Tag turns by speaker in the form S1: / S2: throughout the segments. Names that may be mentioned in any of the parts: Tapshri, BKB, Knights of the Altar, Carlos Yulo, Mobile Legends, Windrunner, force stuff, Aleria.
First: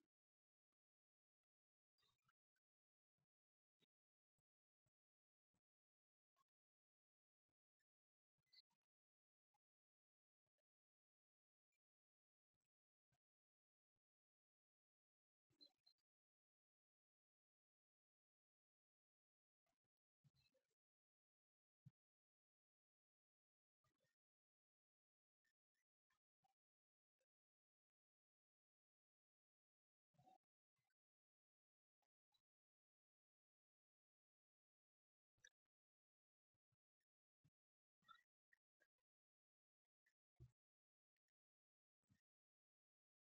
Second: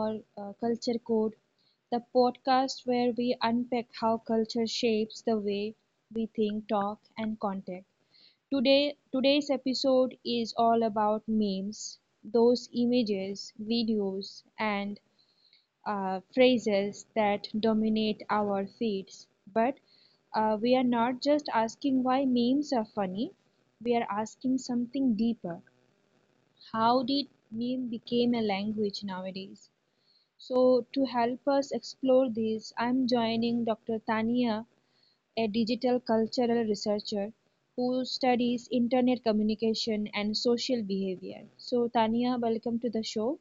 S1: our Culture Code, the podcast where we unpack how culture shapes the way we think, talk, and contact. Today's episode is all about memes, those images, videos, and phrases that dominate our feeds. But we are not just asking why memes are funny; we are asking something deeper. How did meme became a language nowadays? So, to help us explore this, I'm joining Dr. Tania, a digital cultural researcher who studies internet communication and social behavior. So, Tania, welcome to the show.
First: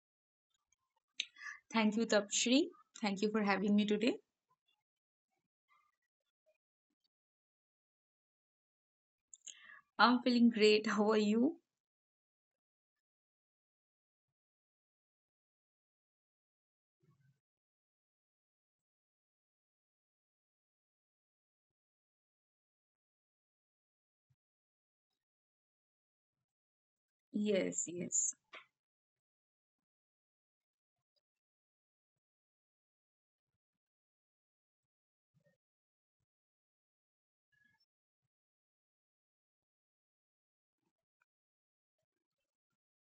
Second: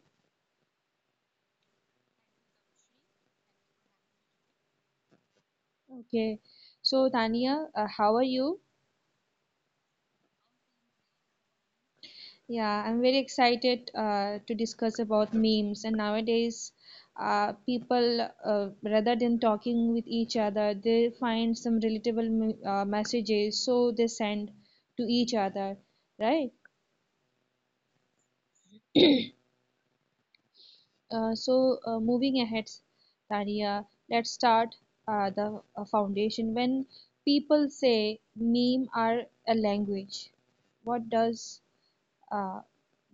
S2: Thank you, Tapshri. Thank you for having me today.
S1: Okay. So, Tania, how are you?
S2: I'm feeling great. How are you?
S1: Yeah, I'm very excited to discuss about memes. And nowadays, people, rather than talking with each other, they find some relatable messages, so they send to each other, right?
S2: Yes, yes.
S1: So, moving ahead, Tania, let's start the foundation. When people say meme are a language, what does uh,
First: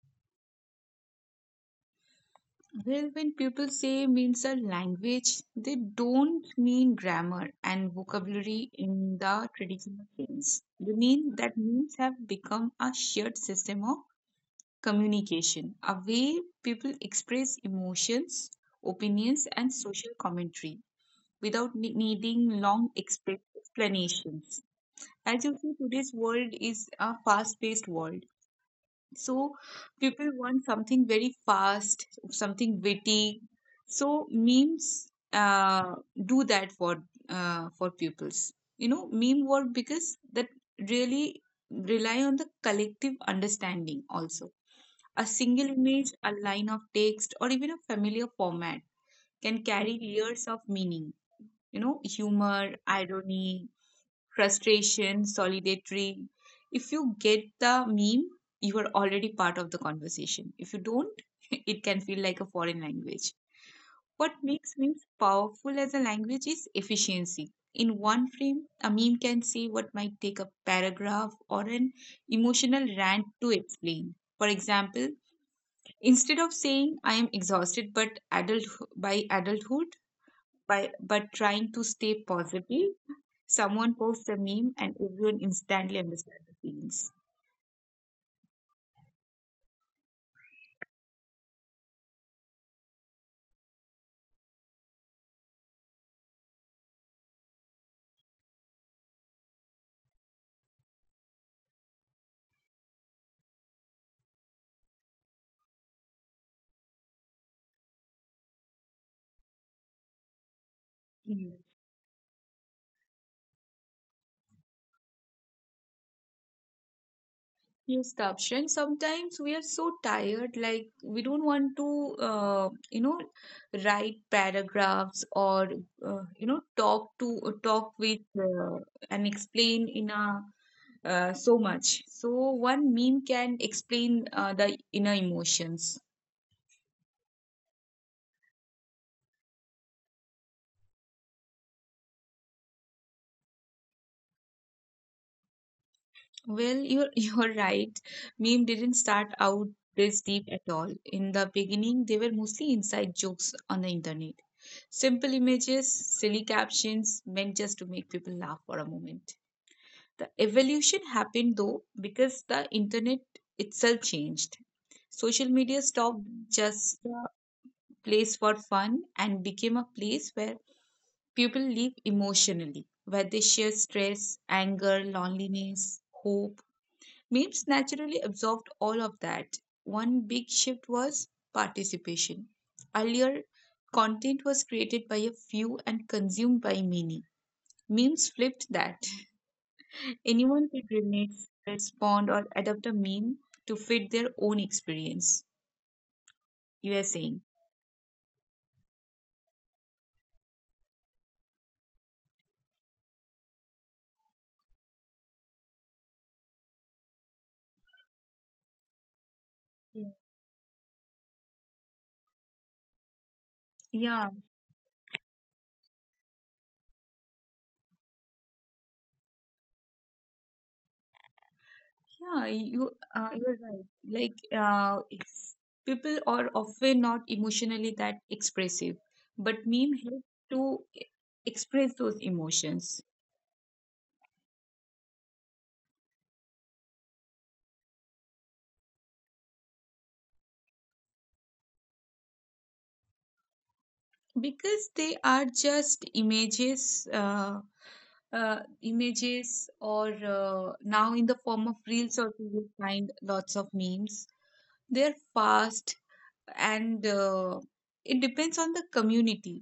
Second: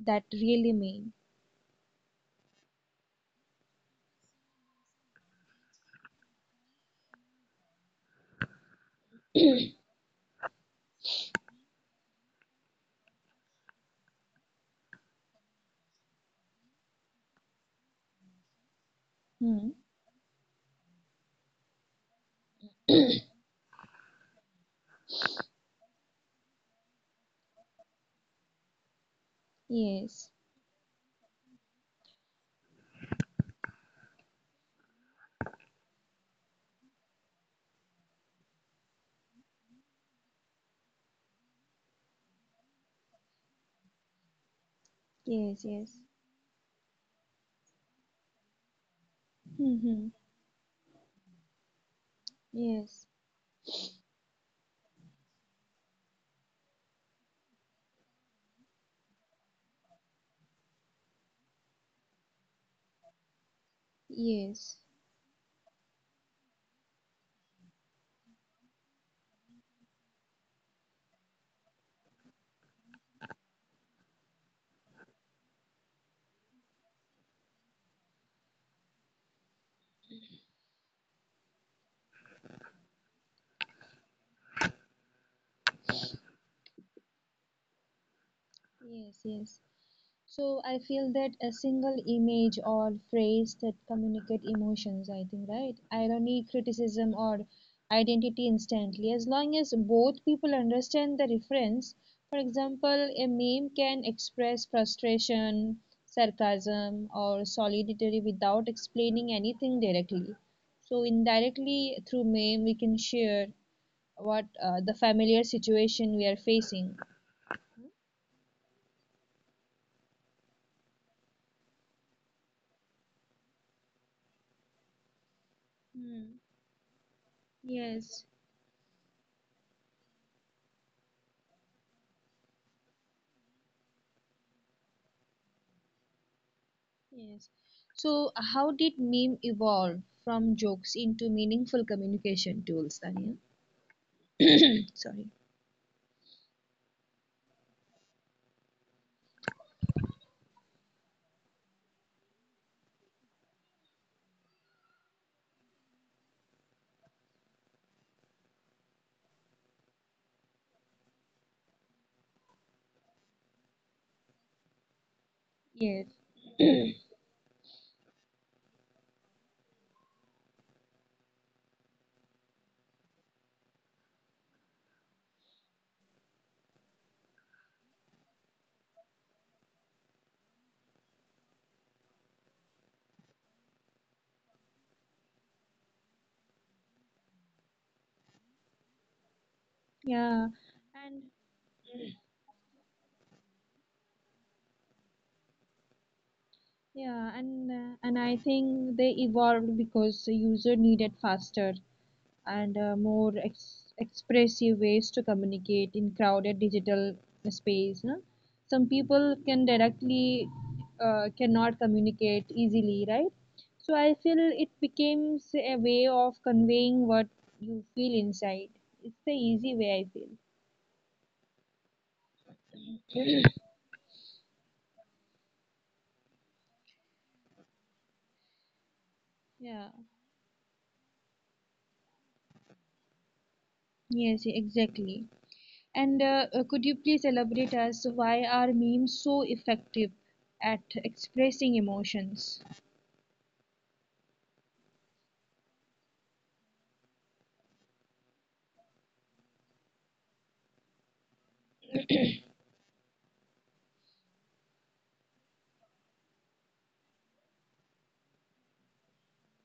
S1: that really mean?
S2: Well, when people say means a language, they don't mean grammar and vocabulary in the traditional sense. They mean that means have become a shared system of communication, a way people express emotions, opinions,
S1: Hmm.
S2: and social commentary without needing long explanations. As you see, today's world is a fast-paced world. So
S1: Yes,
S2: people want something very fast, something witty. So memes do that for pupils. You know, meme work because that really rely on the collective understanding also. A
S1: yes,
S2: single
S1: yes.
S2: image, a line of text, or even a familiar format can carry
S1: Mm-hmm.
S2: layers of meaning. You know, humor,
S1: Yes,
S2: irony, frustration, solidatory. If you get the meme, you are already part of the conversation. If you don't, it can feel like a foreign language. What makes
S1: yes,
S2: memes powerful as a language is efficiency. In one frame, a meme can say what might take a paragraph or an emotional rant to explain. For example, instead of saying I am exhausted but adult by adulthood, by but trying to stay positive. Someone posts a meme and everyone instantly understands the feelings.
S1: yes. So I feel that a single image or phrase that communicate emotions, I think, right? Irony, criticism, or identity instantly. As long as both people understand the reference, for example, a meme can express frustration, sarcasm, or solidarity without explaining anything directly. So
S2: Mm.
S1: indirectly through meme, we can share what the familiar situation we are facing.
S2: Here's the Sometimes we are so tired, like we don't want to, write paragraphs or
S1: Hmm.
S2: talk to talk with
S1: Yes.
S2: and explain in a so much. So one meme can explain the inner emotions.
S1: Yes. So, how did meme evolve from jokes into meaningful communication tools, Tanya? Sorry.
S2: Well, you're you're right. Meme didn't start out this deep at all. In the beginning, they were mostly inside jokes on the internet. Simple images, silly captions meant just to make people laugh for a moment. The evolution happened though because the internet itself changed. Social media
S1: Yes.
S2: stopped just a place for fun and became a place where people live emotionally, where they share stress, anger, loneliness, hope. Memes naturally absorbed all of that. One big shift was participation. Earlier, content was created by a few and consumed by many. Memes flipped that.
S1: Yeah.
S2: Anyone could
S1: And
S2: relate, respond, or adapt a meme to fit their own experience. You are
S1: yeah,
S2: saying?
S1: and uh, and I think they evolved because the user needed faster and more expressive ways to communicate in crowded digital space, no? Some people can directly cannot communicate easily, right? So I
S2: Yeah,
S1: feel it becomes a way of conveying what you feel inside. It's the easy way, I feel.
S2: yeah, you you're right. Like, uh, it's- people are often not emotionally that expressive, but
S1: Yeah.
S2: meme help to e- express those emotions.
S1: Yes, exactly. And could you please elaborate as to why are memes so effective at expressing emotions?
S2: Because they are just images images or now in the form of reels also you will find lots of memes. They're fast and it depends on the community.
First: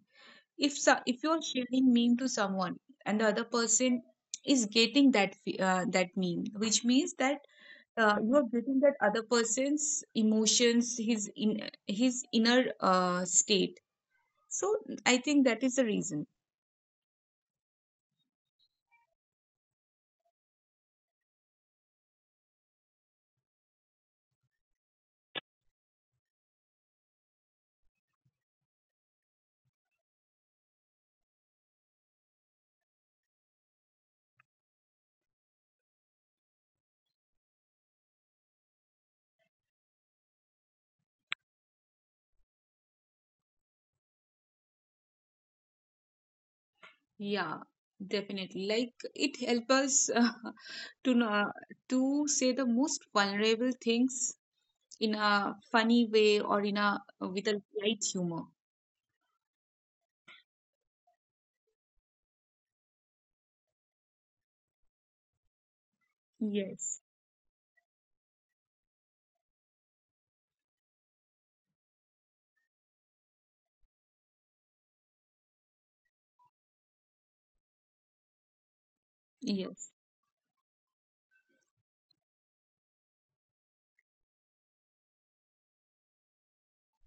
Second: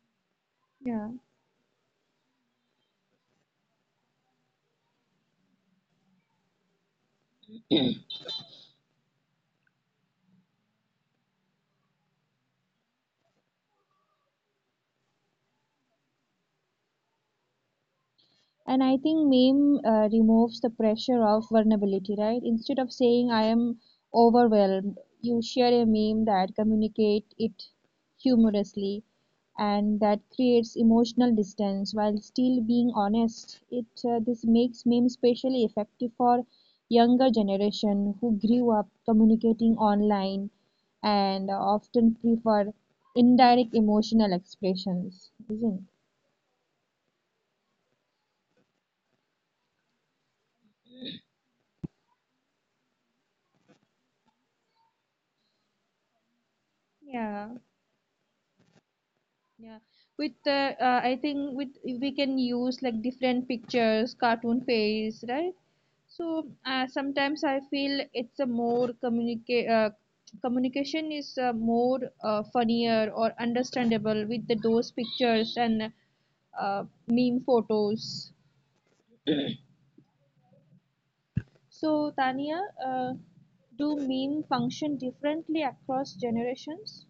S2: If
S1: Yeah.
S2: if you're sharing meme to someone and the other person is getting that that meme, which means that you are getting that other person's emotions, his in his inner state. So I think that is the reason.
S1: And I think meme removes the pressure of vulnerability, right? Instead of saying I am overwhelmed, you share a meme that communicate it humorously, and that creates emotional distance while still being honest. It This makes meme especially effective for younger generation who grew up communicating online and often prefer indirect emotional expressions, isn't?
S2: Yeah, definitely. Like it helps us to know, to say the most vulnerable things in a funny way or in a
S1: Yeah,
S2: with a light humor.
S1: Yeah, With I think with we can use like different pictures, cartoon face, right? So
S2: Yes.
S1: sometimes I feel it's a more communicate communication is more funnier or understandable with the those pictures and meme photos.
S2: Yes.
S1: So Tania, uh, do meme function differently across generations?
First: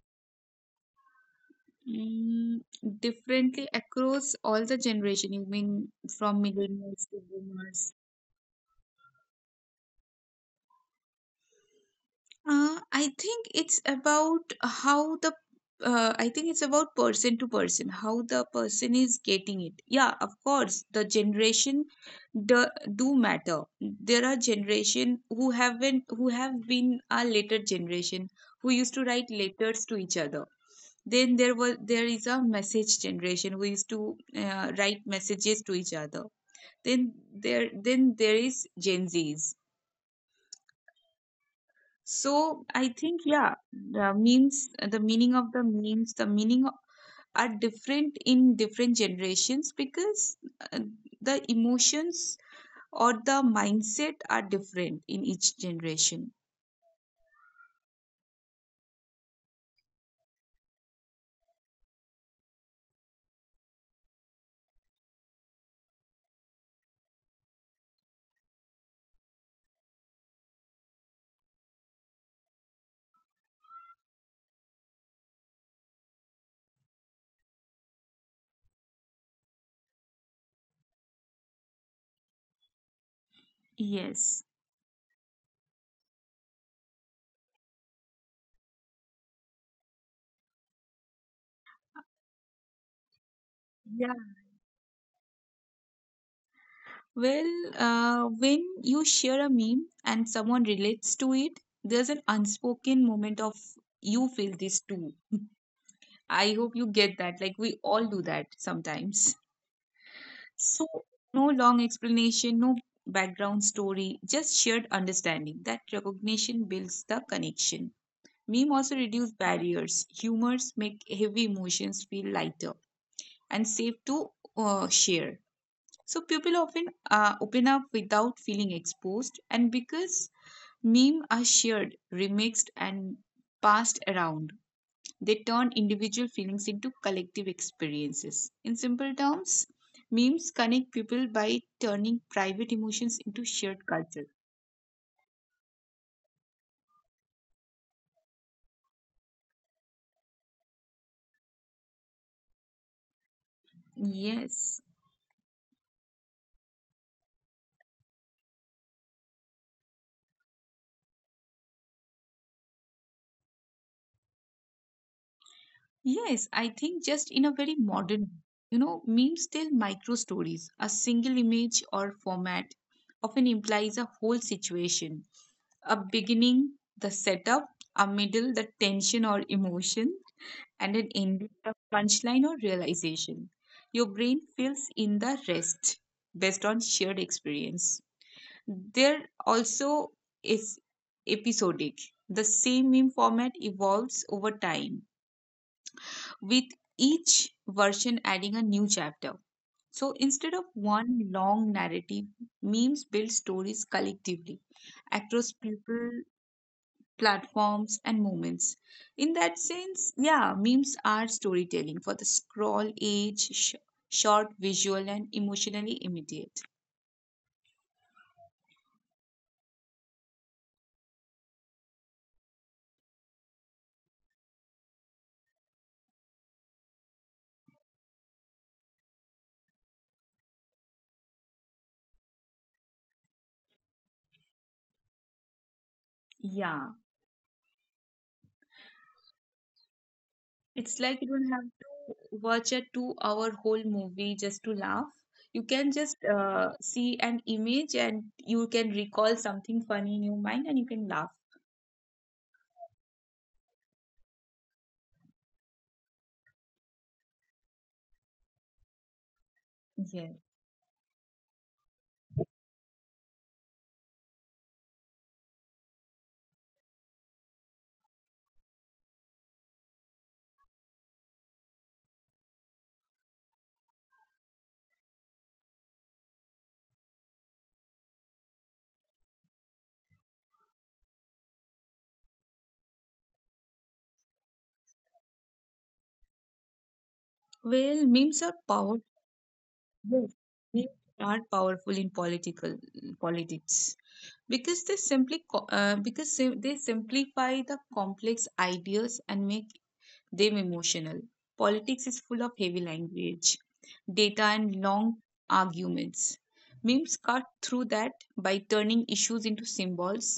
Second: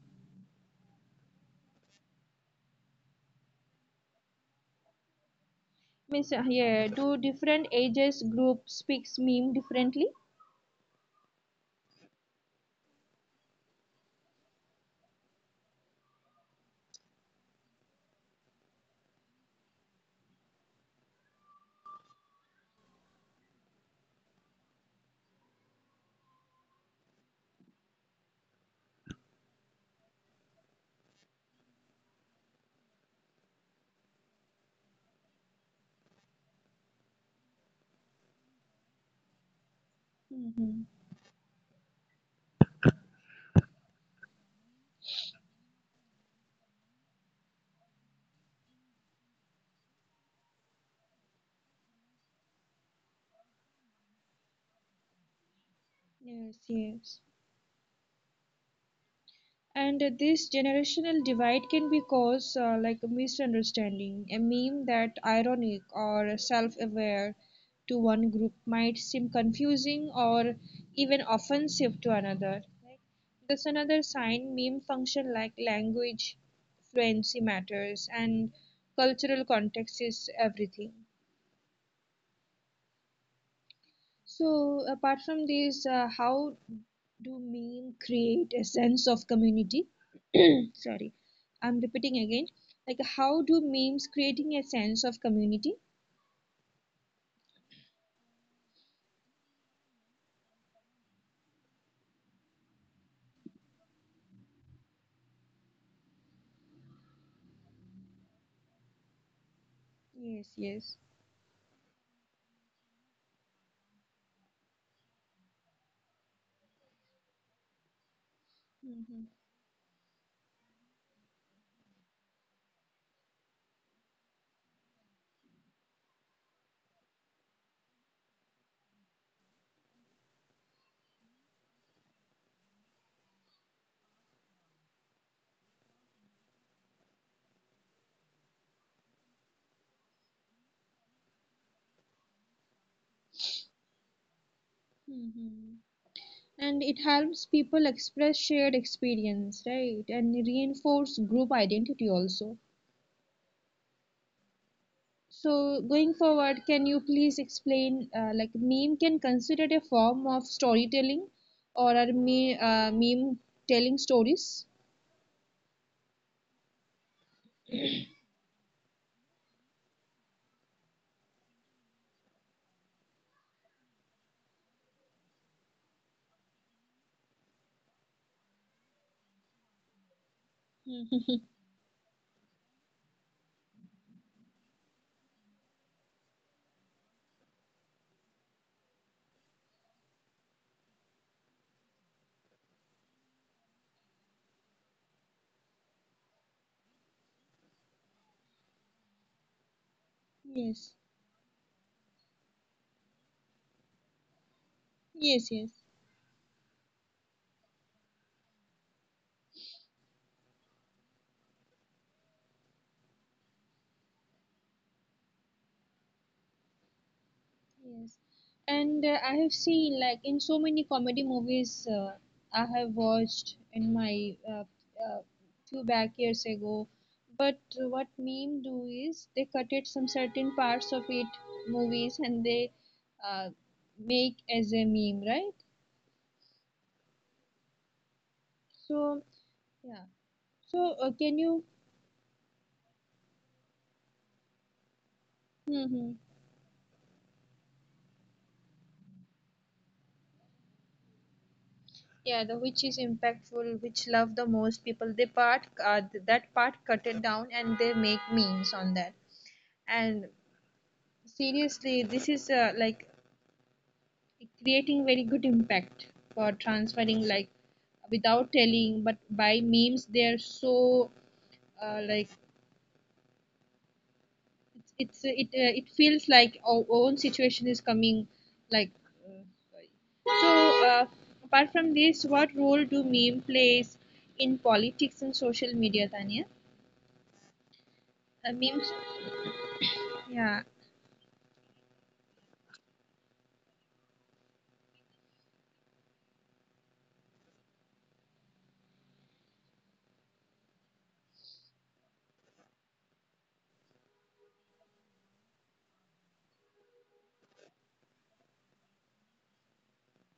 S2: Mm, differently across all the generation. You mean
S1: Means
S2: from
S1: yeah,
S2: millennials
S1: do
S2: to
S1: different
S2: boomers?
S1: ages group speaks meme differently?
S2: I think it's about how the I think it's about person to person, how the person is getting it. Yeah, of course, the generation do, do matter. There are generation who haven't who have been a later generation who used to write letters to each other. Then there was there is a message generation who used to write messages to each other. Then there is Gen Zs.
S1: Mhm.
S2: So I think yeah, the memes, the meaning of the memes, are different in different generations because uh, the emotions or the mindset are different in each generation.
S1: Yes, yes. And this generational divide can be caused like a misunderstanding. A meme that ironic or self-aware to one group might seem confusing or even offensive to another. Like, that's another sign meme function like language, fluency matters, and cultural context is everything.
S2: Yes.
S1: So, apart from these, how do meme create a sense of community? Sorry, I'm repeating again. Like, how do memes
S2: Yeah.
S1: creating a sense of community?
S2: Well, when you share a meme and someone relates to it, there's an unspoken moment of you feel this too. I hope you get that. Like we all do that sometimes.
S1: Yes, yes.
S2: So, no long explanation, no background story, just shared understanding. That recognition builds the connection. Meme also
S1: Hmm.
S2: reduce barriers. Humors make heavy emotions feel lighter and safe to share. So people often open up without feeling exposed, and because meme are shared, remixed, and passed around, they turn individual feelings into collective experiences. In simple terms, memes connect people by turning private emotions into shared culture.
S1: Hmm. And it helps people express shared experience, right? And reinforce group identity also.
S2: Yes.
S1: So going forward, can you please explain like meme can considered a form of storytelling, or are me meme telling stories?
S2: Yes, I think just in a very modern, you know, memes tell micro stories. A single image or format often implies a whole situation, a beginning, the setup, a middle, the tension or emotion, and an
S1: Mhm.
S2: end with a punchline or realization. Your brain fills in the rest based on shared experience. They're also is episodic. The same meme format evolves over time, with each version adding a new chapter. So instead of
S1: Yes,
S2: one long narrative, memes build stories collectively
S1: yes,
S2: across
S1: yes,
S2: people, platforms, and moments. In that sense, yeah, memes are storytelling for the scroll age, short, visual, and emotionally immediate.
S1: yes. And I have seen like in so many comedy movies I have watched in my uh, few back years ago. But what meme do is they cut it some certain parts of it movies, and they uh, make as a meme, right?
S2: Yeah,
S1: So, yeah. So,
S2: it's like you
S1: can
S2: don't have
S1: you?
S2: to watch a 2-hour whole movie just to laugh. You can just
S1: Hmm.
S2: see an image and you can recall something funny in your mind and you can laugh.
S1: Yeah, the which is impactful, which love the most people. They that part cut it down, and they make memes on that. And
S2: Yes.
S1: seriously, this is like creating very good impact for transferring like without telling, but by memes they are so like it feels like our own situation is coming like uh, So, apart from this, what role do meme plays in politics and social media, Tanya?
S2: Well, memes
S1: Uh,
S2: are
S1: memes,
S2: powerful. Yes.
S1: yeah.
S2: Memes are powerful in political politics. Because they because they simplify the complex ideas and make them emotional. Politics is full of heavy language, data and long arguments. Memes cut through that by turning issues into symbols,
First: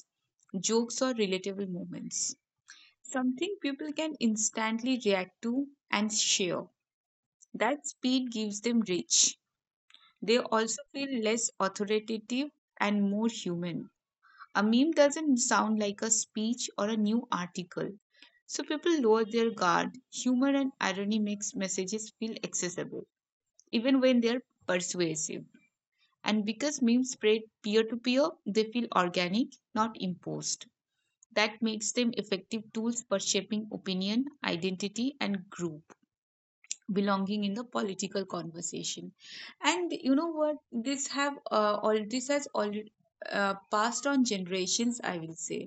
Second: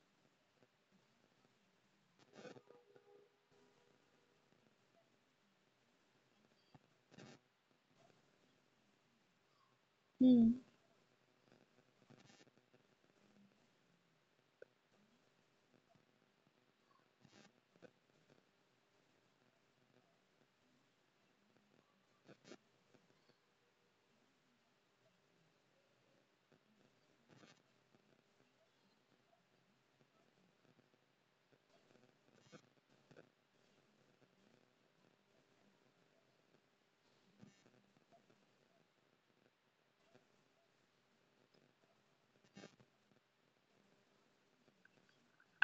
S2: jokes or relatable moments, something people can instantly react to and share. That speed gives them reach. They
S1: Hmm.
S2: also feel less authoritative and more human. A meme doesn't sound like a speech or a new article. So people lower their guard. Humor and irony makes messages feel accessible, even when they're persuasive. And because memes spread peer to peer, they feel organic, not imposed. That makes them effective tools for shaping opinion, identity, and group belonging in the political conversation. And you know what, this has all passed on generations, I will say.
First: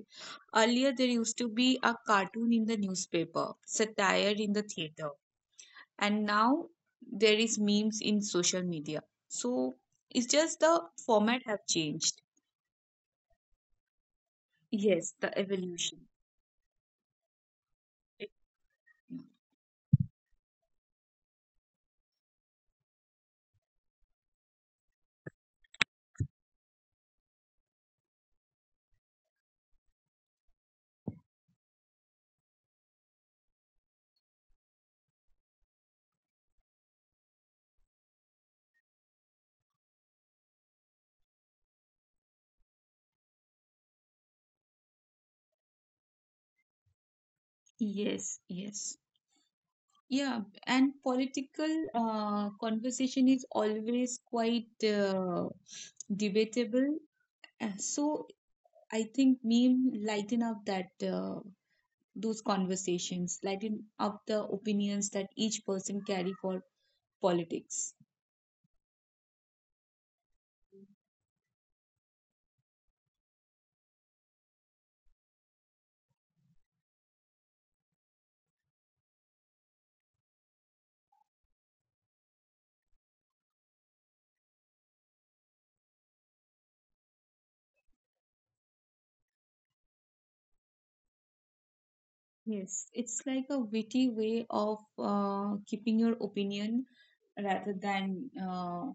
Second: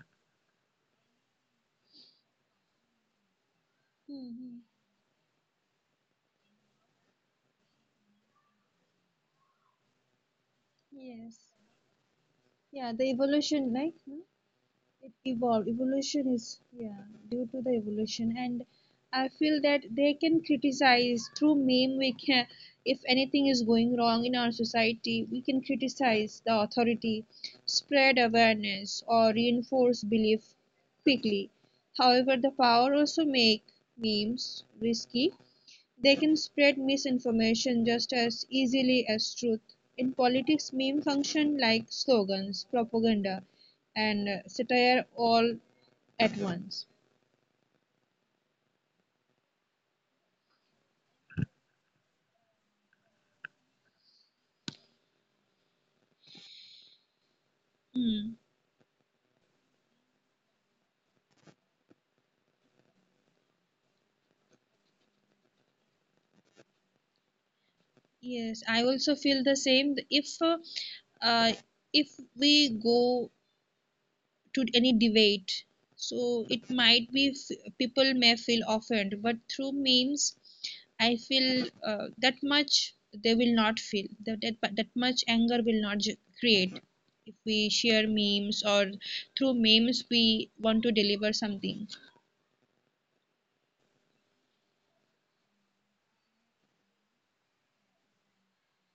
S2: Earlier there used to be a cartoon in the newspaper, satire in
S1: Mm-hmm.
S2: the theater, and now there is memes in social media. So it's just the format
S1: Yes.
S2: have changed.
S1: Yeah, the evolution, like. It
S2: Yes, the
S1: evolved,
S2: evolution.
S1: evolution is, yeah, due to the evolution. And I feel that they can criticize through meme. We can, if anything is going wrong in our society, we can criticize the authority, spread awareness, or reinforce belief quickly. However, the power also make memes risky. They can spread misinformation just as easily as truth. In politics, memes function like slogans, propaganda, and satire all at once.
S2: Yes, yes. Yeah, and political conversation is always quite debatable. So
S1: Mm,
S2: I think meme lighten up that those conversations, lighten up the opinions that each person carry for politics.
S1: yes, I also feel the same. Uh, if we go to any debate, so it might be people may feel offended, but through memes I feel that much they will not feel that, that much anger will not create if we share memes, or through memes we want to deliver something.
S2: Yes, it's like a witty way of keeping your opinion rather than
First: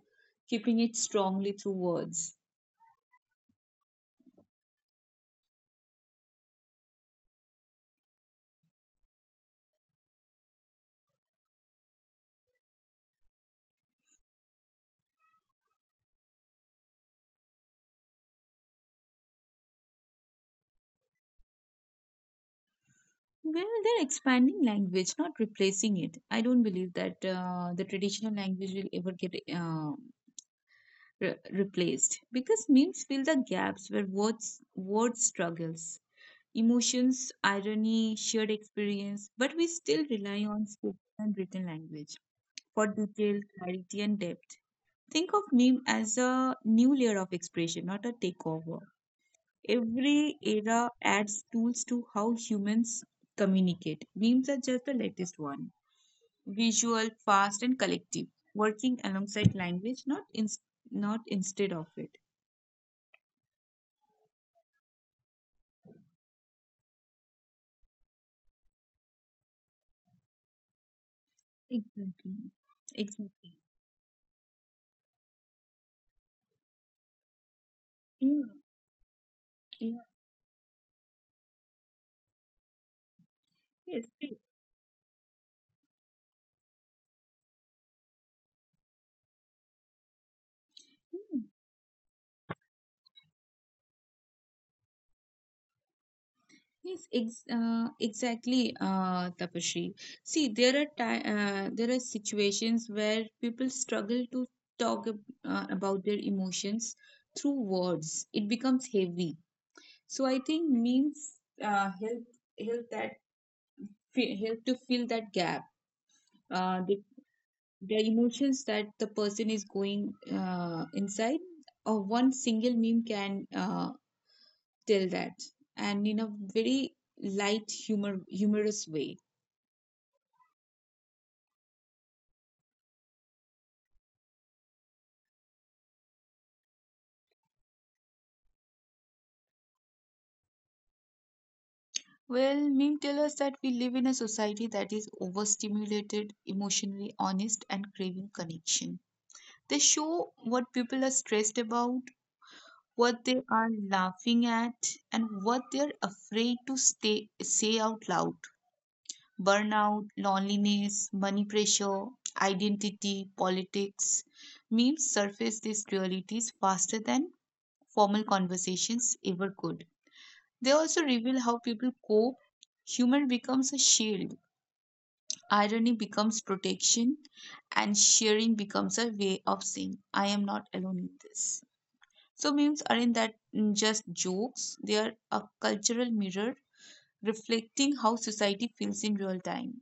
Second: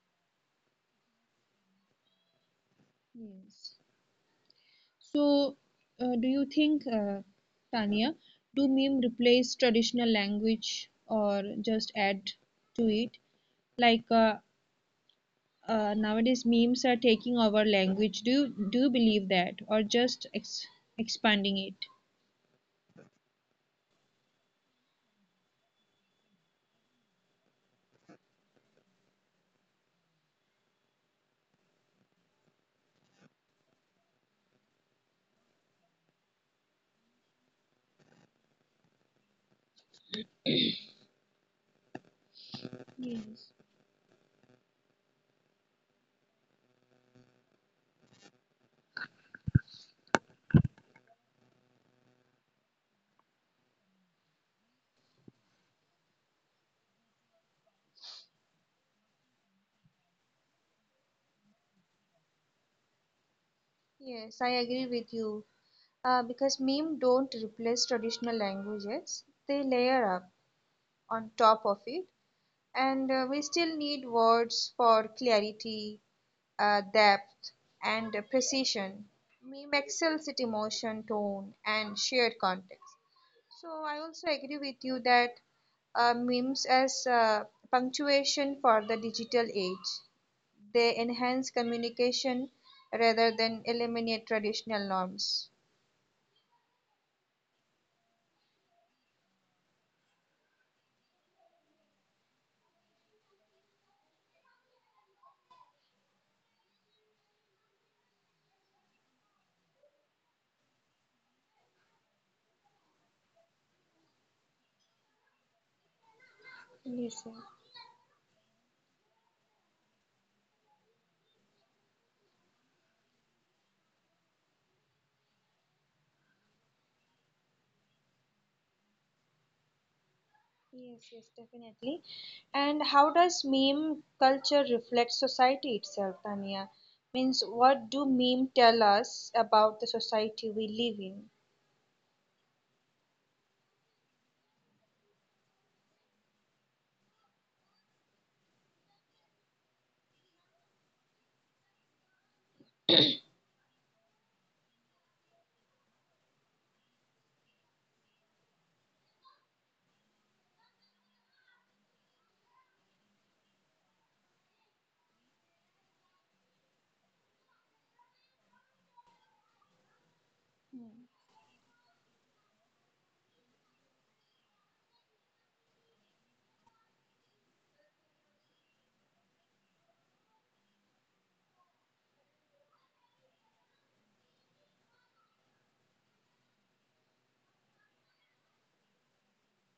S2: keeping it strongly through words.
S1: Yes, so do you think, Tanya, do meme replace traditional language or just add to it? Like nowadays memes are taking over language. Do you believe that, or just expanding it?
S2: Well, they're expanding language, not replacing it. I don't believe that the traditional language will ever get replaced because memes fill the gaps where words struggles, emotions, irony, shared experience. But we still rely on spoken and written language for detail,
S1: Yes,
S2: clarity, and depth. Think of meme as a new layer of expression, not a takeover. Every era adds tools to how humans communicate. Memes are just the latest one. Visual, fast, and collective, working alongside language, not instead of it.
S1: yes, I agree with you. Because meme don't replace traditional languages, they layer up on top of it.
S2: Exactly.
S1: And we
S2: Exactly.
S1: still need words for clarity, depth, and
S2: Yeah.
S1: precision. Meme
S2: Yeah.
S1: excels at emotion, tone, and shared context. So I
S2: Yes.
S1: also
S2: Yes.
S1: agree with you that memes as punctuation for the digital age. They
S2: Hmm.
S1: enhance communication rather than eliminate traditional norms.
S2: Yes, ex exactly, Tapashri. See, there are situations where people struggle to about their emotions through words. It becomes heavy. So I think memes uh, help help that, help to fill that gap. Uh, the
S1: Yes, sir.
S2: the emotions that the person is going inside, or one single meme can tell that, and in a very light humor humorous way.
S1: Yes, yes, definitely. And how does meme culture reflect society itself, Tanya? Means, what do meme tell us about the society we live in?
S2: Well, meme tell us that we live in a society that is overstimulated, emotionally honest, and craving connection. They show what people are stressed about, what they are laughing at, and what they're afraid to say out loud. Burnout, loneliness, money pressure, identity, politics. Memes surface these realities faster than formal conversations ever could. They also reveal how people cope. Humor becomes a shield, irony becomes protection, and sharing becomes a way of saying, I am not alone in this. So memes aren't that just jokes, they are a cultural mirror reflecting how society feels in real time.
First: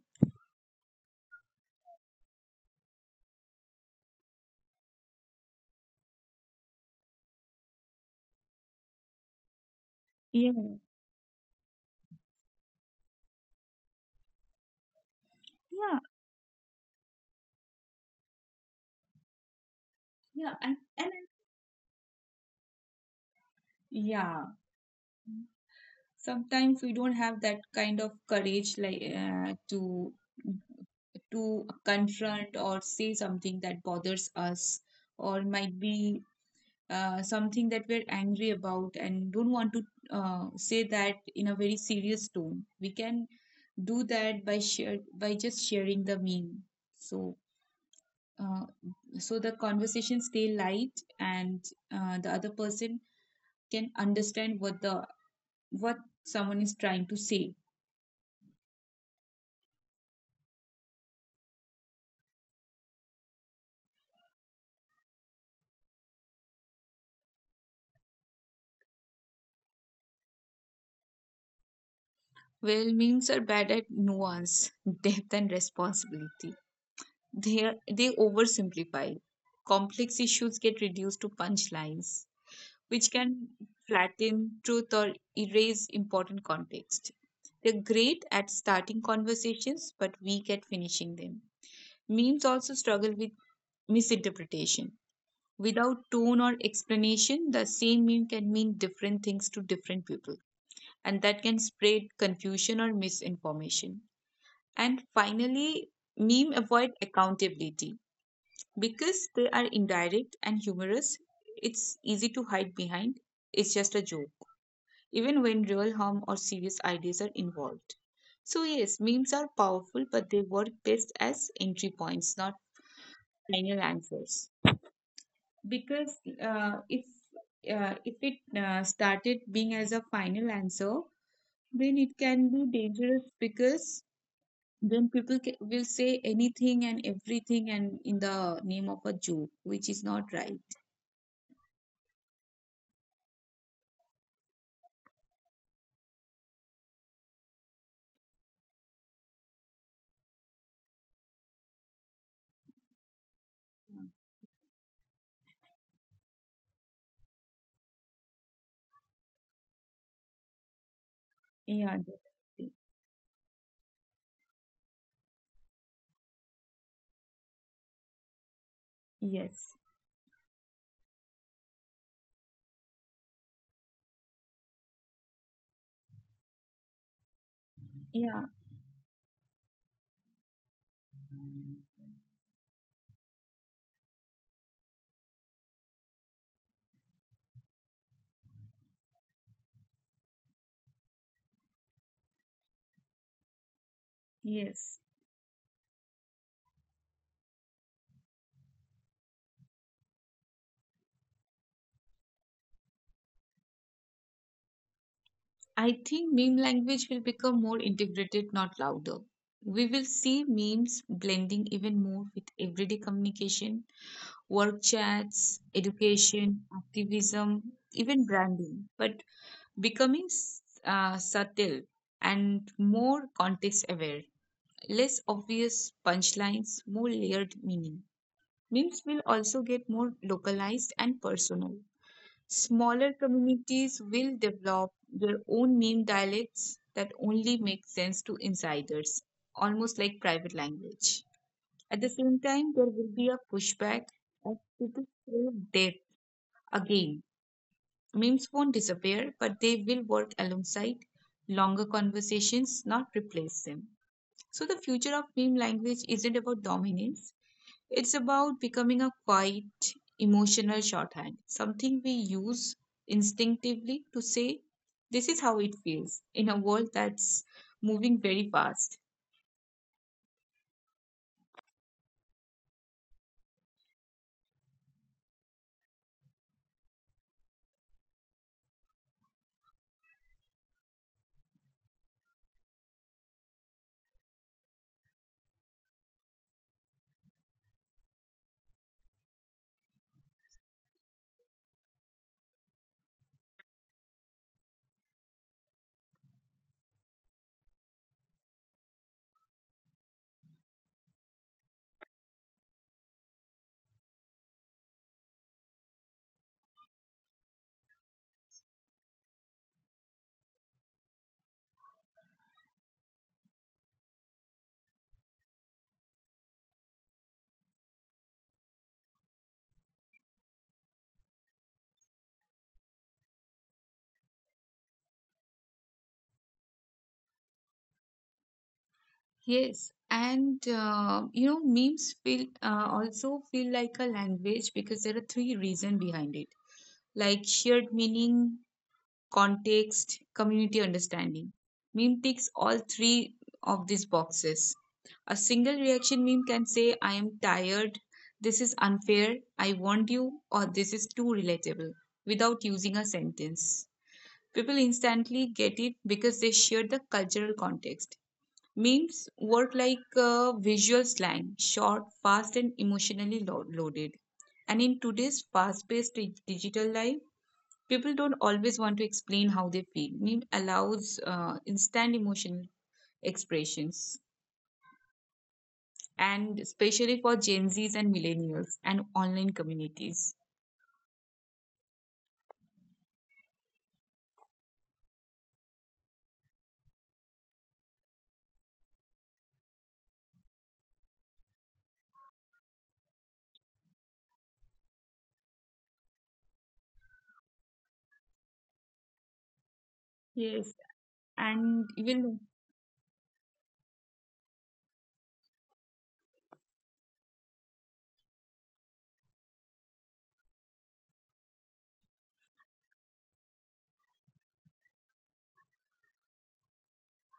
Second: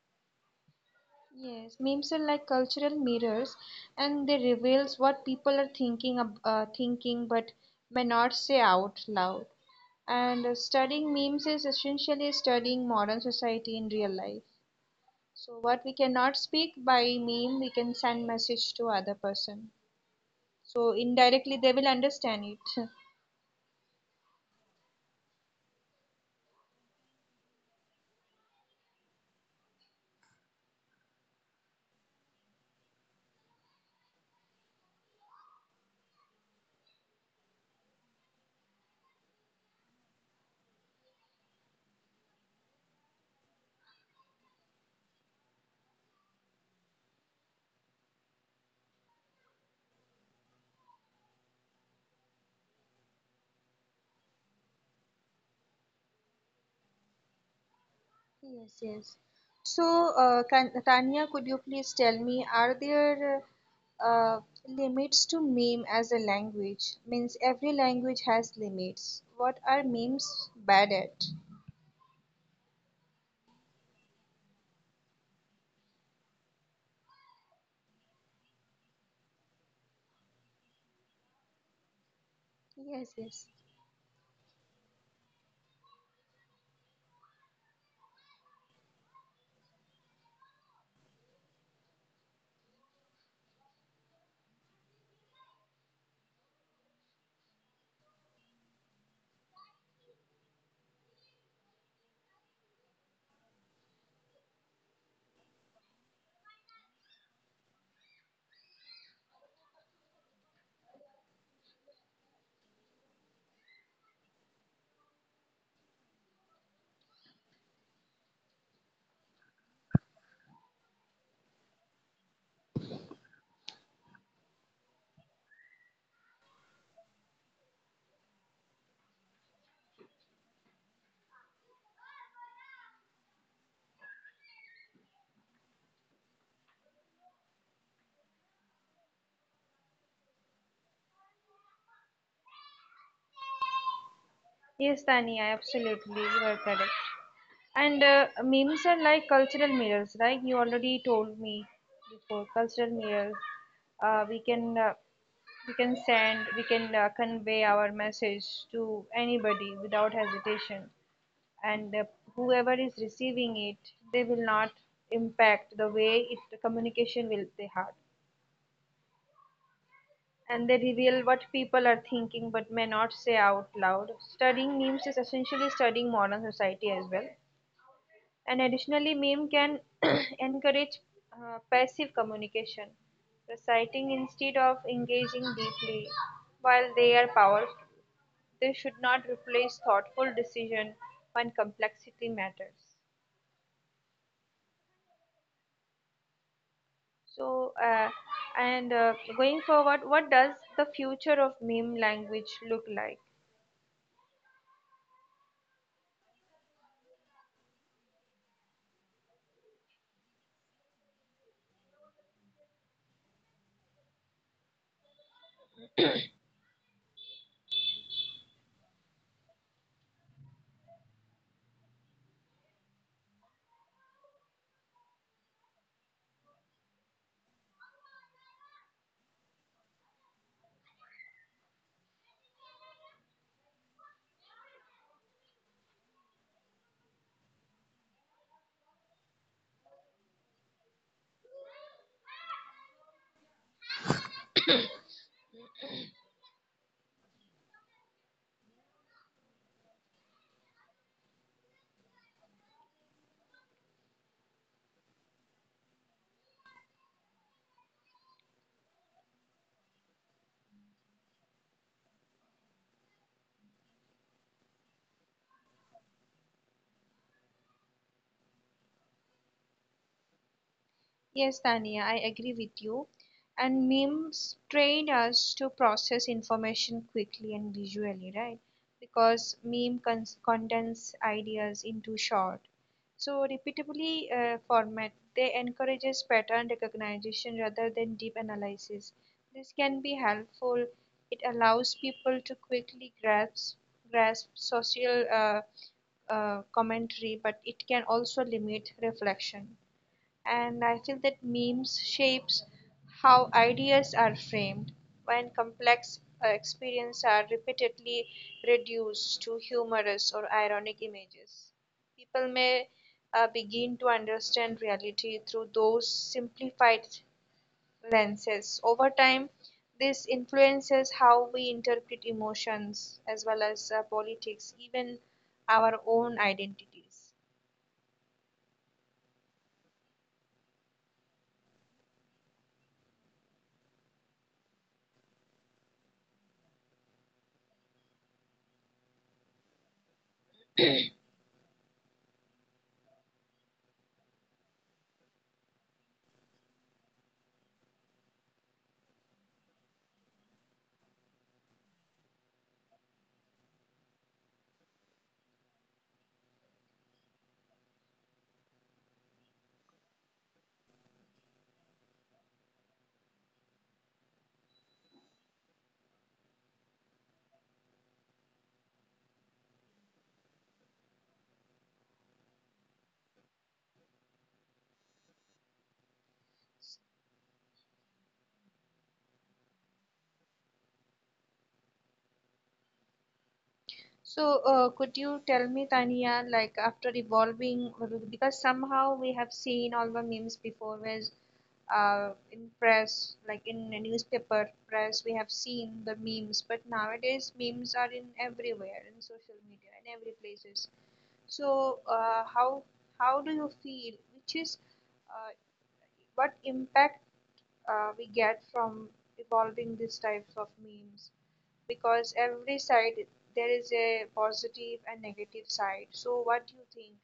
S1: Yes, memes are like cultural mirrors, and they reveals what people are thinking, thinking, but may not say out loud. And
S2: Yeah,
S1: studying memes is essentially studying modern society in real life. So, what we
S2: yeah,
S1: cannot speak by meme, we can send message to other person.
S2: yeah,
S1: So indirectly they will understand it.
S2: yeah. Sometimes we don't have that kind of courage, like to confront or say something that bothers us, or might be something that we're angry about and don't want to say that in a very serious tone. We can do that by just sharing the meme. So uh, so the conversation stay light and the other person can understand what someone is trying to say.
S1: Yes, yes. So can, Tanya, could you please tell me, are there uh, limits to meme as a language? Means every language has limits. What are memes bad at?
S2: Well, memes are bad at nuance, depth, and responsibility. They oversimplify. Complex issues get reduced to punchlines which
S1: Yes,
S2: can
S1: yes.
S2: flatten truth or erase important context. They're great at starting conversations, but weak at finishing them. Memes also struggle with misinterpretation. Without tone or explanation, the same meme can mean different things to different people, and that can spread confusion or misinformation. And finally, meme avoid accountability because they are indirect and humorous. It's easy to hide behind. It's just a joke even when real harm or serious ideas are involved. So, yes, memes are powerful, but they work best as entry points, not final answers. Because uh, if if it started being as a final answer, then it can be dangerous because then people will say anything and everything and in the name of a joke, which is not right.
S1: Yes, Tania, absolutely, you are correct. And memes are like cultural mirrors, like you already told me before. Cultural mirrors,
S2: Yeah.
S1: uh, we can uh, we can send, we can convey our message to anybody without hesitation, and
S2: Yeah,
S1: whoever
S2: definitely.
S1: is receiving it, they will not impact the way it the communication will they had,
S2: Yes.
S1: and they reveal what people are thinking but may not say out loud. Studying memes is essentially studying modern society as well.
S2: Yeah.
S1: And additionally, meme can encourage passive communication, reciting instead of engaging deeply. While they are powerful, they should not replace thoughtful decision when complexity matters.
S2: Yes.
S1: So, and going forward, what does the future of meme language look like?
S2: I think meme language will become more integrated, not louder. We will see memes blending even more with everyday communication, work chats, education, activism, even branding, but becoming subtle and more context aware, less obvious punchlines, more layered meaning. Memes will also get more localized and personal. Smaller communities will develop their own meme dialects that only make sense to insiders, almost like private language. At the same time, there will be a pushback as people crave depth. Again, memes won't disappear, but they will work alongside longer conversations, not replace them. So, the future of meme language isn't about dominance, it's about becoming a quiet, emotional shorthand, something we use instinctively to say, this is how it feels in a world that's moving very fast.
S1: Yes, Tania, I agree with you. And memes train us to process information quickly and visually, right? Because meme cons condense ideas into short. So repeatably format, they encourages pattern recognition rather than deep analysis. This can be helpful. It allows people to quickly grasp social commentary, but it can also limit reflection. And I feel that memes shapes how ideas are framed when complex experiences are repeatedly reduced to humorous or ironic images. People may begin to understand reality through those simplified lenses. Over time, this influences how we interpret emotions as well as politics, even our own identities.
S2: Yes, and you know, memes feel also feel like a language because there are three reasons behind it like shared meaning, context, community understanding. Meme ticks all three of these boxes. A single reaction meme can say, I am tired, this is unfair, I want you, or this is too relatable, without using a sentence. People instantly get it because they share the cultural context. Memes work like visual slang, short, fast, and emotionally loaded. And in today's fast paced digital life, people don't always want to explain how they feel. Meme allows instant emotional expressions, and especially for Gen Zs and millennials and online communities.
S1: So, could you tell me, Tania, like after evolving, because somehow we have seen all the memes before, was, in press, like in a newspaper press, we have seen the memes, but nowadays memes are in everywhere, in social media, in every
S2: Yes,
S1: places.
S2: and
S1: So,
S2: even
S1: how do you feel? Which is uh, what impact we get from evolving these types of memes, because every side there is a positive and negative side. So what do you think?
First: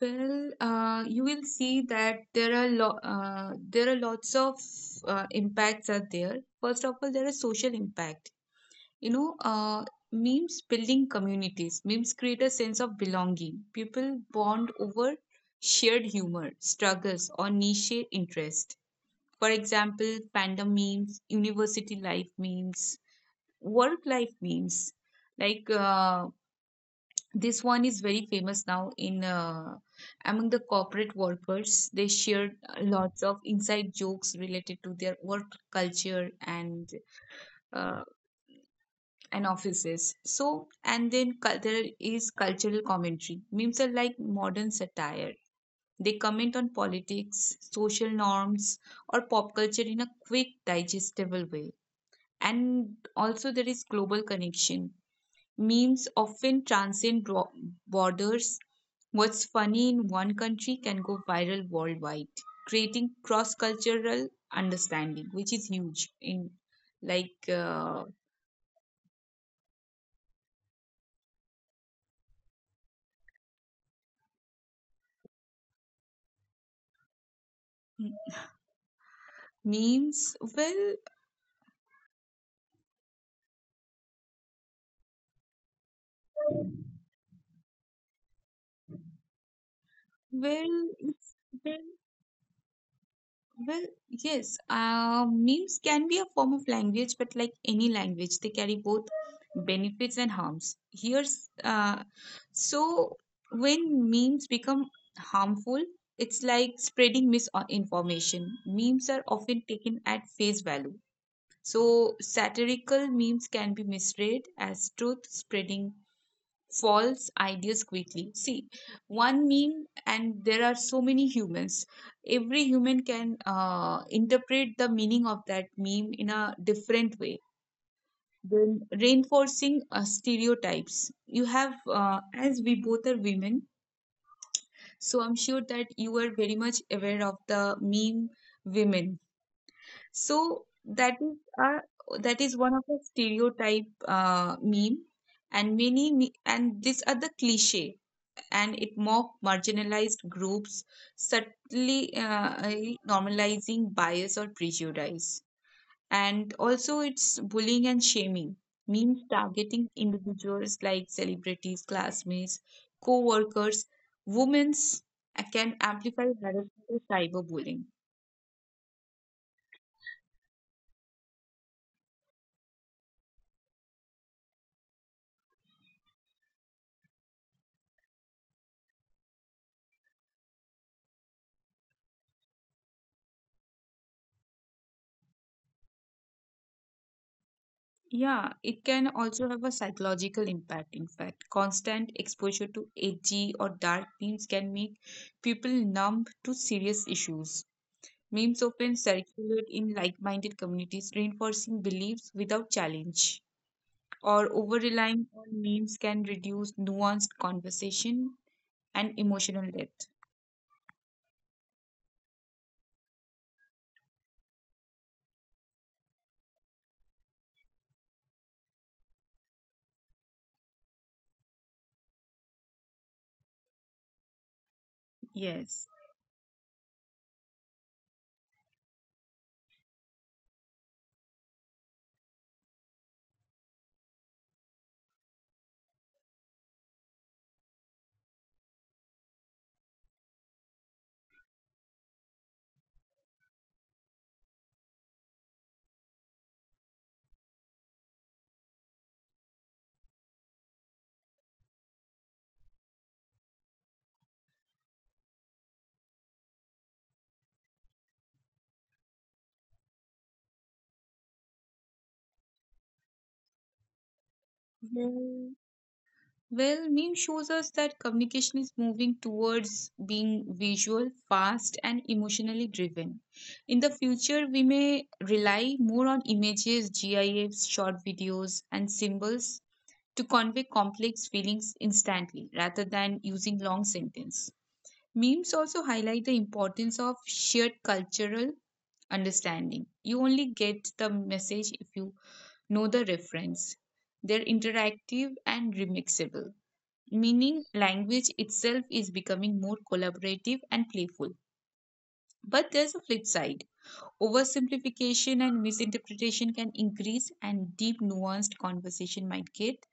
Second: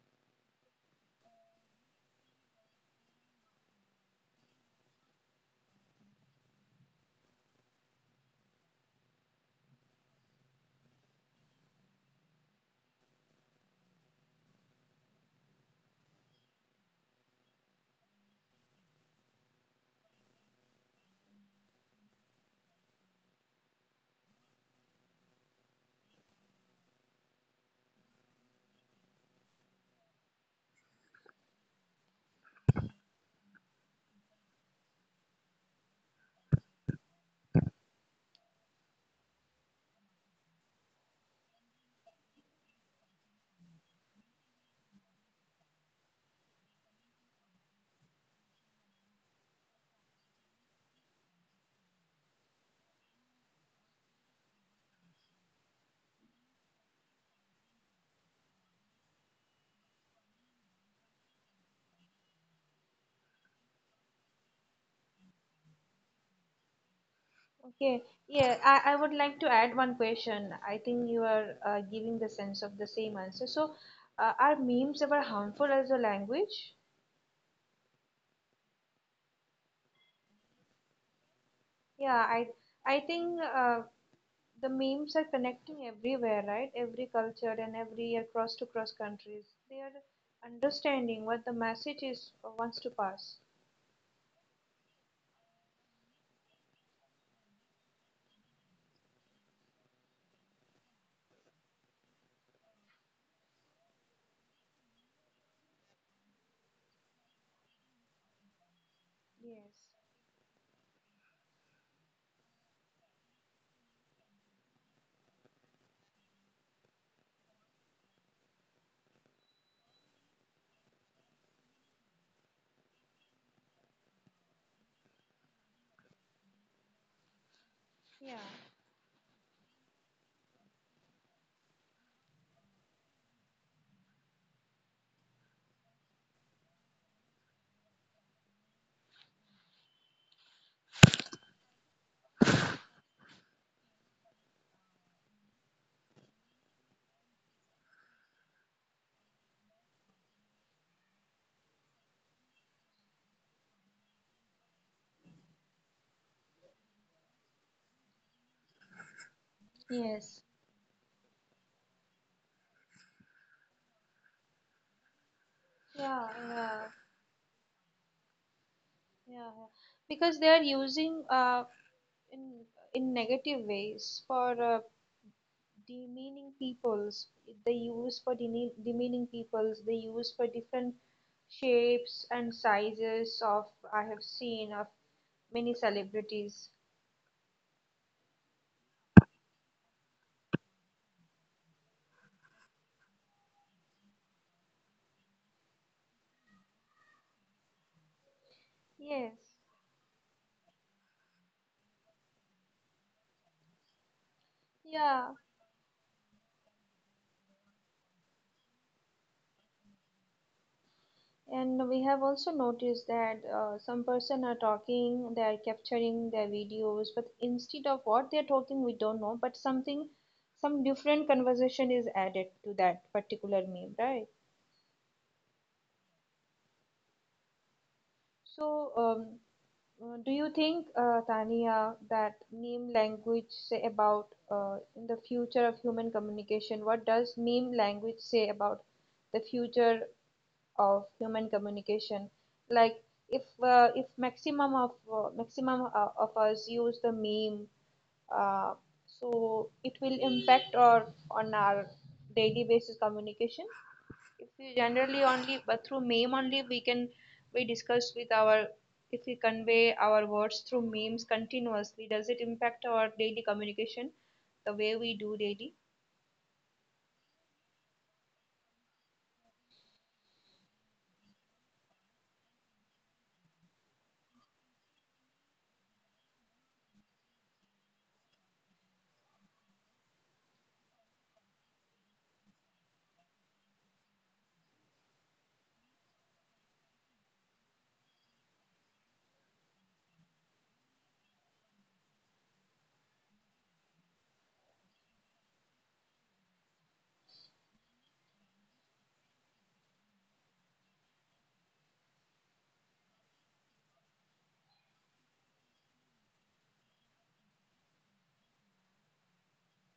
S2: well, you will see that there are lots of impacts are there. First of all, there is social impact. You know, memes building communities. Memes create a sense of belonging. People bond over shared humor, struggles, or niche interest. For example, fandom memes, university life memes, work life memes. Like this one is very famous now in among the corporate workers. They shared lots of inside jokes related to their work culture and uh, and offices. So, and there is cultural commentary. Memes are like modern satire. They comment on politics, social norms, or pop culture in a quick, digestible way. And also, there is global connection. Memes often borders. What's funny in one country can go viral worldwide, creating cross cultural understanding, which is huge in like
S1: Okay, yeah, I would like to add one question. I think you are giving the sense of the same answer. So, are memes ever harmful as a language?
S2: memes well.
S1: Yeah, I think the memes are connecting everywhere, right? Every culture and every across to cross countries. They are
S2: Well,
S1: understanding what
S2: it's
S1: the
S2: well,
S1: message is wants to pass.
S2: well, yes. Memes can be a form of language, but like any language, they carry both benefits and harms. Here's so when memes become harmful, it's like spreading misinformation. Memes are often
S1: Yes.
S2: taken at face value. So satirical memes can be misread as truth, spreading false ideas quickly. See, one meme, and there are so many humans. Every human can interpret the meaning of that meme in a different way.
S1: Yeah.
S2: Then reinforcing stereotypes. You have, as we both are women, so I'm sure that you are very much aware of the meme women. So that is one of the stereotype meme, and these are the cliche and it mocked marginalized groups, subtly normalizing bias or prejudice. And also, it's bullying and shaming, means targeting
S1: Yes.
S2: individuals like celebrities, classmates, co workers, women's can
S1: Yeah, yeah,
S2: amplify harassment
S1: yeah.
S2: or cyberbullying.
S1: Yeah. Because they are using in in negative ways for demeaning peoples, they use for demeaning peoples, they use for different shapes and sizes of, I have seen of many celebrities.
S2: Yeah, it can also have a psychological impact. In fact, constant exposure to edgy or dark themes can make people numb to serious issues. Memes often
S1: Yes,
S2: circulate in like minded communities, reinforcing beliefs without challenge. Or over
S1: yeah.
S2: relying on memes can reduce nuanced conversation and emotional depth.
S1: And we have also noticed that some person are talking, they are capturing their videos, but instead of what they are talking we don't know, but something some different conversation is added to that particular meme, right?
S2: Yes.
S1: So, do you think, Tania, that meme language say about in the future of human communication? What does meme language say about the future of human communication? Like, if maximum of maximum of us use the meme, uh, so it will impact or on our daily basis communication if we generally only but through meme only we can we discuss with our if we convey our words through memes continuously, does it impact our daily communication the way we do daily?
S2: Well, well, meme shows us that communication is moving towards being visual, fast, and emotionally driven. In the future, we may rely more on images, GIFs, short videos, and symbols to convey complex feelings instantly rather than using long sentences. Memes also highlight the importance of shared cultural understanding. You only get the message if you know the reference. They're interactive and remixable, meaning language itself is becoming more collaborative and playful. But there's a flip side. Oversimplification and misinterpretation can increase, and deep, nuanced conversation might get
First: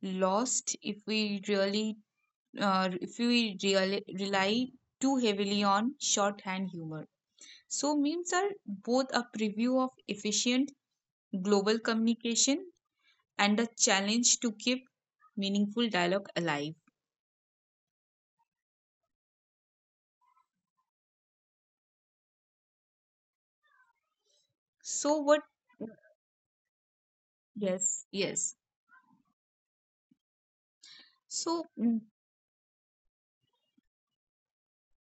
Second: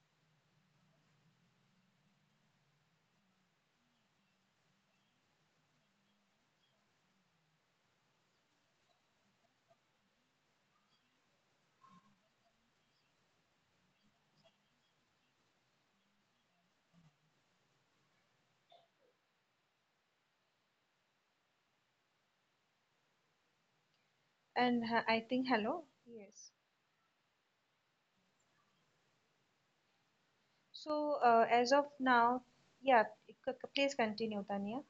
S2: lost if we really rely too heavily on shorthand humor. So memes are both a preview of efficient global communication and a challenge to keep meaningful dialogue alive. So
S1: I
S2: what?
S1: think hello. Yes,
S2: Yes, yes.
S1: so
S2: So
S1: as of now, yeah, please continue, Tanya.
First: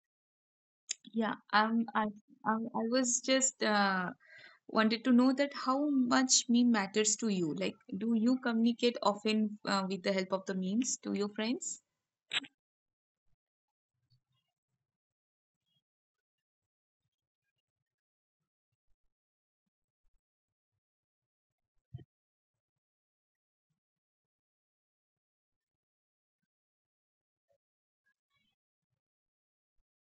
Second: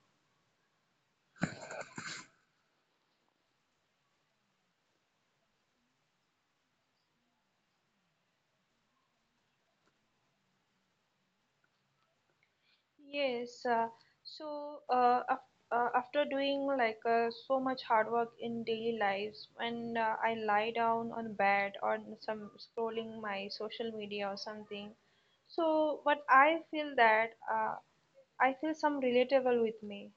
S2: yeah, I was just wanted to know that how much meme matters to you. Like, do you communicate often with the help of the memes to your friends?
S1: Yes, so af after doing like so much hard work in daily lives, when I lie down on bed or some scrolling my social media or something, so but I feel that I feel some relatable with me.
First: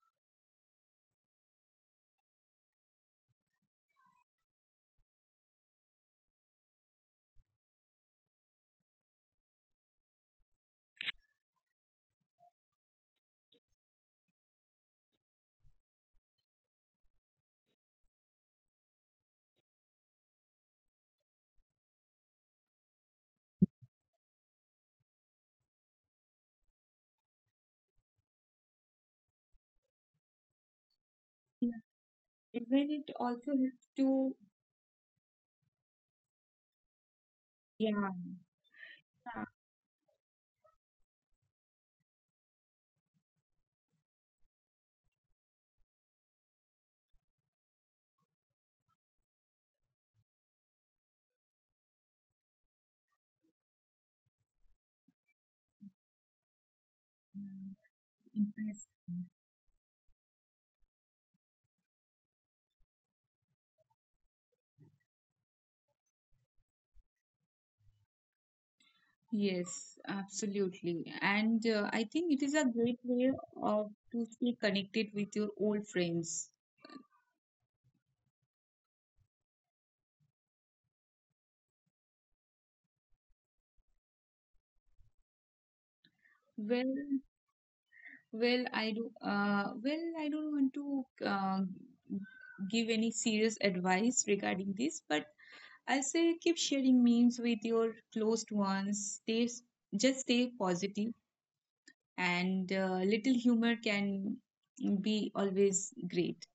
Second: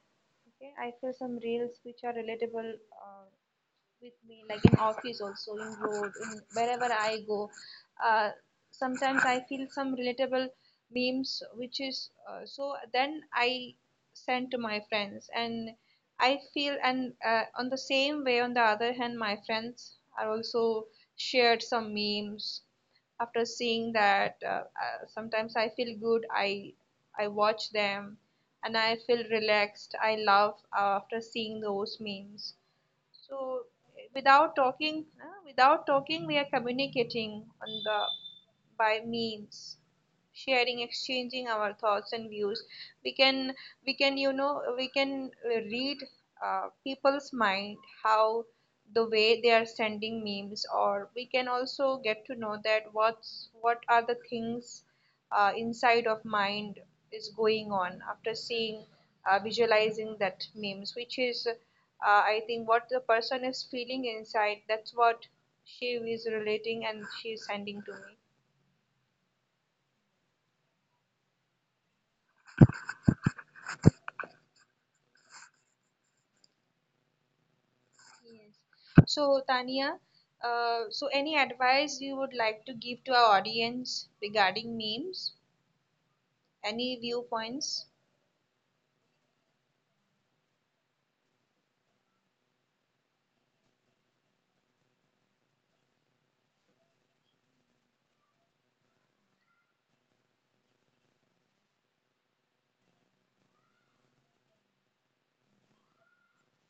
S1: Okay, I feel some reels which are relatable. Uh, with me, like in office also, in road, in wherever I go. Uh, sometimes I feel some relatable memes, which is so. Then I send to my friends, and I feel and on the same way. On the other hand, my friends are also shared some memes. After seeing that, sometimes I feel good. I watch them, and I feel relaxed. I love after seeing those memes.
S2: Even it
S1: So
S2: also helps to,
S1: without talking, without talking, we are communicating on the
S2: yeah,
S1: by memes, sharing, exchanging our thoughts and views. We can we can, you know, we can read people's mind, how the way they are sending memes, or we can also get to know that what's what are the things inside of mind is going on after seeing
S2: impress.
S1: visualizing that memes, which is I think what the person is feeling inside, that's what she is relating and she is sending to me.
S2: Yes, absolutely. And I think it is a great way of to stay connected with your old friends.
S1: Yes. So Tania, so any advice you would like to give to our audience regarding memes, any
S2: Well,
S1: viewpoints?
S2: well, I do. Well, I don't want to give any serious advice regarding this, but I'll say keep sharing memes with your close ones. Stay, just stay positive and little humor can be always great.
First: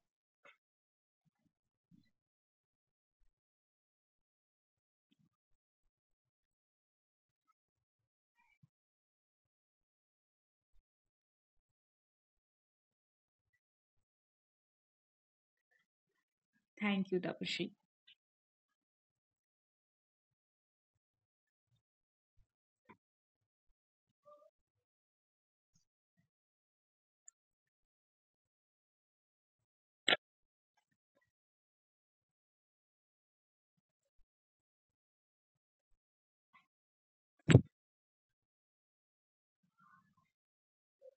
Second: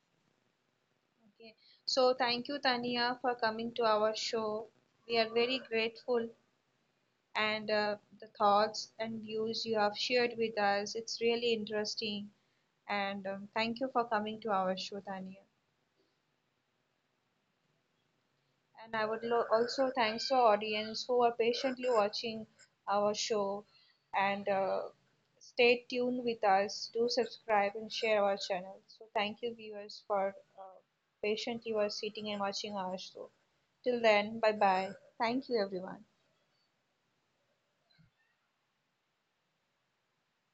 S1: Okay, so thank you, Tania, for coming to our show. We are very grateful, and the thoughts and views you have shared with us, it's really interesting. And thank you for coming to our show, Tania.
S2: Thank you, Tapashri.
S1: And I would also thanks to our audience who are patiently watching our show, and stay tuned with us. Do subscribe and share our channel. So thank you viewers for patiently were sitting and watching our show. Till then, bye bye. Thank you everyone.